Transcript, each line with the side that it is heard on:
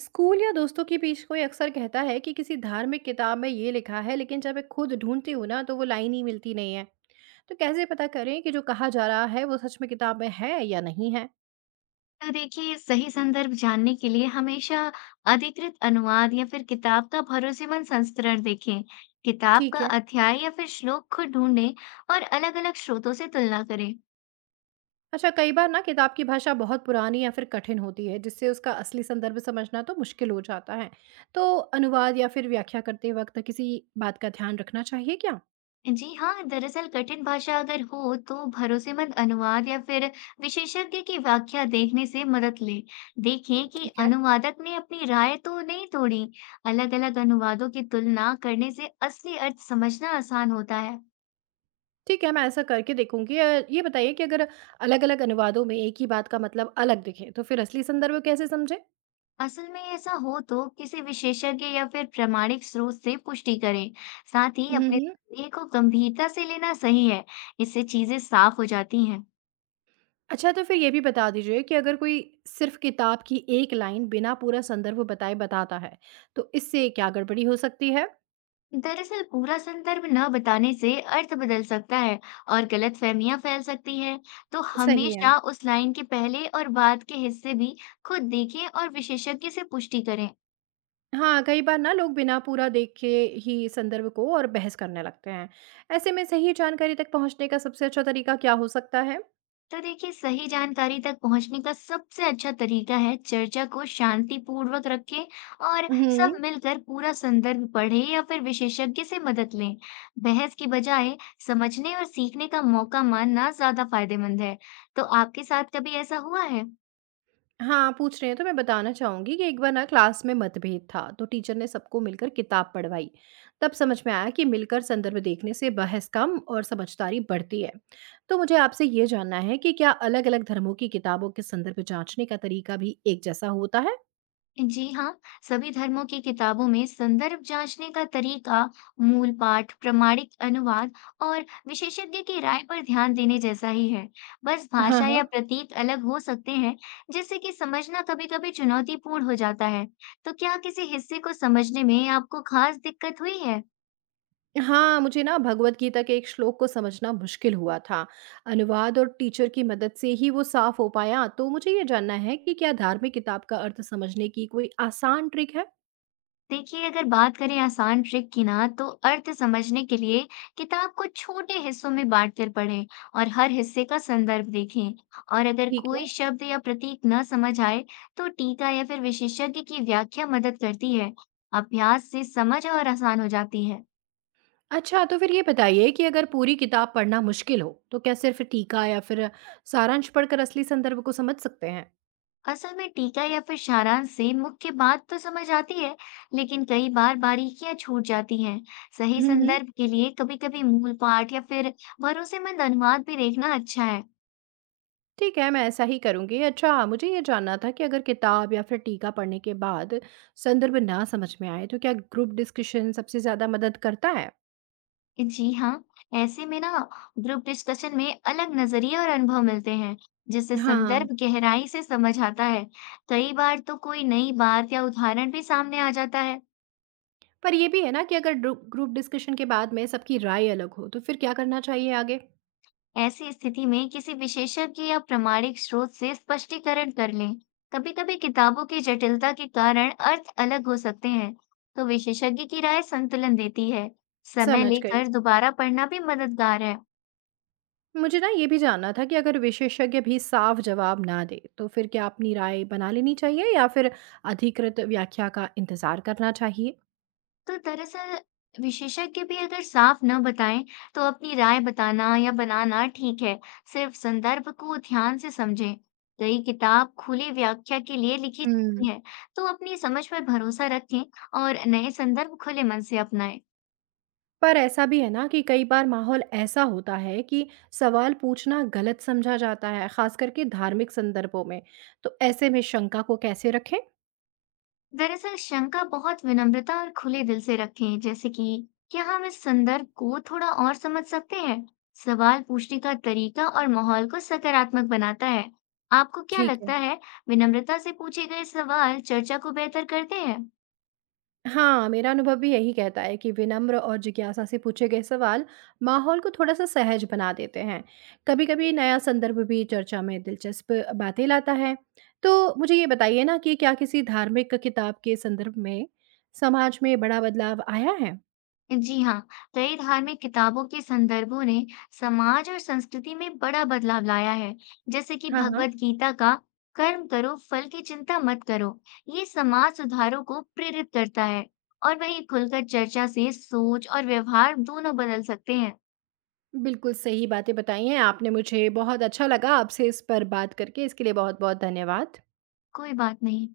right: School या दोस्तों के बीच कोई अक्सर कहता है कि किसी धार्मिक किताब में ये लिखा है, लेकिन जब मैं खुद ढूंढती हूँ ना तो वो लाइन ही मिलती नहीं है। तो कैसे पता करें कि जो कहा जा रहा है वो सच में किताब में है या नहीं है?
left: तो देखिए, सही संदर्भ जानने के लिए हमेशा अधिकृत अनुवाद या फिर किताब का भरोसेमंद संस्करण देखें। किताब
right: ठीक
left: का
right: है।
left: अध्याय या फिर श्लोक खुद ढूंढें और अलग-अलग स्रोतों से तुलना करें।
right: अच्छा, कई बार ना किताब की भाषा बहुत पुरानी या फिर कठिन होती है, जिससे उसका असली संदर्भ समझना तो मुश्किल हो जाता है। तो अनुवाद या फिर व्याख्या करते वक्त किसी बात का ध्यान रखना चाहिए क्या?
left: जी हाँ, दरअसल कठिन भाषा अगर हो तो भरोसेमंद अनुवाद या फिर विशेषज्ञ की व्याख्या देखने से मदद लें। देखें कि
right: ठीक है।
left: अनुवादक ने अपनी राय तो नहीं तोड़ी। अलग-अलग अनुवादों की तुलना करने से असली अर्थ समझना आसान होता है।
right: ठीक है, मैं ऐसा करके देखूँगी। ये बताइए कि अगर अलग-अलग अनुवादों में एक ही बात का मतलब अलग दिखे, तो फिर असली संदर्भ कैसे समझें?
left: असल में ऐसा हो तो किसी विशेषज्ञ या फिर प्रामाणिक स्रोत से पुष्टि करें। साथ ही
right: हुँ,
left: अपने
right: हुँ।
left: संदेह को गंभीरता से लेना सही है। इससे चीजें साफ हो जाती हैं।
right: अच्छा, तो फिर ये भी बता दीजिए कि अगर कोई सिर्फ़ किताब की एक लाइन बिना पूरा संदर्भ बताए बताता है, तो इससे क्या गड़बड़ी हो सकती है?
left: दरअसल पूरा संदर्भ न बताने से अर्थ बदल सकता है और गलतफहमियां फैल सकती है। तो
right: सही है।
left: हमेशा उस लाइन के पहले और बाद के हिस्से भी खुद देखें और विशेषज्ञ से पुष्टि करें।
right: हाँ, कई बार ना लोग बिना पूरा देखे ही संदर्भ को और बहस करने लगते हैं। ऐसे में सही जानकारी तक पहुँचने का सबसे अच्छा तरीका क्या हो सकता है?
left: तो देखिए, सही जानकारी तक पहुंचने का सबसे अच्छा तरीका है चर्चा को शांतिपूर्वक रखें और सब
right: हुँ।
left: मिलकर पूरा संदर्भ पढ़ें या फिर विशेषज्ञ से मदद लें। बहस की बजाय समझने और सीखने का मौका मानना ज्यादा फायदेमंद है। तो आपके साथ कभी ऐसा हुआ है?
right: हाँ, पूछ रहे हैं तो मैं बताना चाहूँगी कि एक बार ना क्लास में मतभेद था तो टीचर ने सबको मिलकर किताब पढ़वाई। तब समझ में आया कि मिलकर संदर्भ देखने से बहस कम और समझदारी बढ़ती है। तो मुझे आपसे ये जानना है कि क्या अलग-अलग धर्मों की किताबों के संदर्भ जांचने का तरीका भी एक जैसा होता है?
left: जी हाँ, सभी धर्मों की किताबों में संदर्भ जांचने का तरीका, मूल पाठ, प्रामाणिक अनुवाद और विशेषज्ञ की राय पर ध्यान देने जैसा ही है। बस
right: हाँ,
left: भाषा
right: हाँ।
left: या प्रतीक अलग हो सकते हैं, जिससे कि समझना कभी-कभी चुनौतीपूर्ण हो जाता है। तो क्या किसी हिस्से को समझने में आपको खास दिक्कत हुई है?
right: हाँ, मुझे ना भगवद गीता के एक श्लोक को समझना मुश्किल हुआ था। अनुवाद और टीचर की मदद से ही वो साफ हो पाया। तो मुझे ये जानना है कि क्या धार्मिक किताब का अर्थ समझने की कोई आसान ट्रिक है?
left: देखिए, अगर बात करें आसान ट्रिक की ना, तो अर्थ समझने के लिए किताब को छोटे हिस्सों में बांटकर पढ़ें और हर हिस्से का संदर्भ देखें। और अगर
right: ठीक है।
left: कोई शब्द या प्रतीक न समझ आए तो टीका या फिर विशेषज्ञ की व्याख्या मदद करती है। अभ्यास से समझ और आसान हो जाती है।
right: अच्छा, तो फिर ये बताइए कि अगर पूरी किताब पढ़ना मुश्किल हो, तो क्या सिर्फ़ टीका या फिर सारांश पढ़कर असली संदर्भ को समझ सकते हैं?
left: असल में टीका या फिर सारांश से मुख्य बात तो समझ आती है, लेकिन कई बार बारीकियां छूट जाती हैं। सही
right: हुँ, हुँ।
left: संदर्भ के लिए कभी-कभी मूल पाठ या फिर भरोसेमंद अनुवाद भी देखना अच्छा है।
right: ठीक है, मैं ऐसा ही करूँगी। अच्छा, मुझे ये जानना था कि अगर किताब या फिर टीका पढ़ने के बाद संदर्भ ना समझ में आए, तो क्या ग्रुप डिस्कशन सबसे ज़्यादा मदद करता है?
left: जी हाँ, ऐसे में ना, ग्रुप डिस्कशन में अलग नजरिए और अनुभव मिलते हैं, जिससे
right: हाँ,
left: संदर्भ गहराई से समझ आता है। कई बार तो कोई नई बात या उदाहरण भी सामने आ जाता है।
right: पर ये भी है ना कि अगर ड्रू ग्रुप डिस्कशन के बाद में सबकी राय अलग हो, तो फिर क्या करना चाहिए आगे?
left: ऐसी स्थिति में किसी विशेषज्ञ या प्रामाणिक स्रोत से स्पष्टीकरण कर लें। कभी-कभी किताबों की जटिलता के कारण अर्थ अलग हो सकते हैं, तो विशेषज्ञ की राय संतुलन देती है। समय
right: समझ गई।
left: लेकर दोबारा पढ़ना भी मददगार है।
right: मुझे ना ये भी जानना था कि अगर विशेषज्ञ भी साफ जवाब ना दे तो फिर क्या अपनी राय बना लेनी चाहिए या फिर अधिकृत व्याख्या का इंतजार करना चाहिए?
left: तो दरअसल विशेषज्ञ भी अगर साफ न बताएं तो अपनी राय बताना या बनाना ठीक है। सिर्फ संदर्भ को ध्यान से समझें। कई किताब खुली व्याख्या के लिए लिखी
right: हम्म।
left: जाती है, तो अपनी समझ पर भरोसा रखें और नए संदर्भ खुले मन से अपनाएं।
right: पर ऐसा भी है ना कि कई बार माहौल ऐसा होता है कि सवाल पूछना गलत समझा जाता है, खास करके धार्मिक संदर्भों में। तो ऐसे में शंका को कैसे रखें?
left: दरअसल शंका बहुत विनम्रता और खुले दिल से रखें, जैसे कि क्या हम इस संदर्भ को थोड़ा और समझ सकते हैं। सवाल पूछने का तरीका और माहौल को सकारात्मक बनाता है। आपको क्या
right: ठीक है।
left: लगता है? विनम्रता से पूछे गए सवाल चर्चा को बेहतर करते हैं।
right: हाँ, मेरा अनुभव भी यही कहता है कि विनम्र और जिज्ञासा से पूछे गए सवाल माहौल को थोड़ा-सा सहज बना देते हैं। कभी-कभी नया संदर्भ भी चर्चा में दिलचस्प बातें लाता है। तो मुझे ये बताइए ना कि क्या किसी धार्मिक किताब के संदर्भ में समाज में बड़ा बदलाव आया है?
left: जी हाँ, कई धार्मिक किताबों के संदर्भों ने समाज और संस्कृति में बड़ा बदलाव लाया है, जैसे कि
right: हाँ, हाँ।
left: भगवत गीता का कर्म करो, फल की चिंता मत करो। ये समाज सुधारों को प्रेरित करता है और वही खुलकर चर्चा से सोच और व्यवहार दोनों बदल सकते हैं।
right: बिल्कुल सही बातें बताई हैं आपने मुझे। बहुत अच्छा लगा आपसे इस पर बात करके। इसके लिए बहुत-बहुत धन्यवाद।
left: कोई बात नहीं।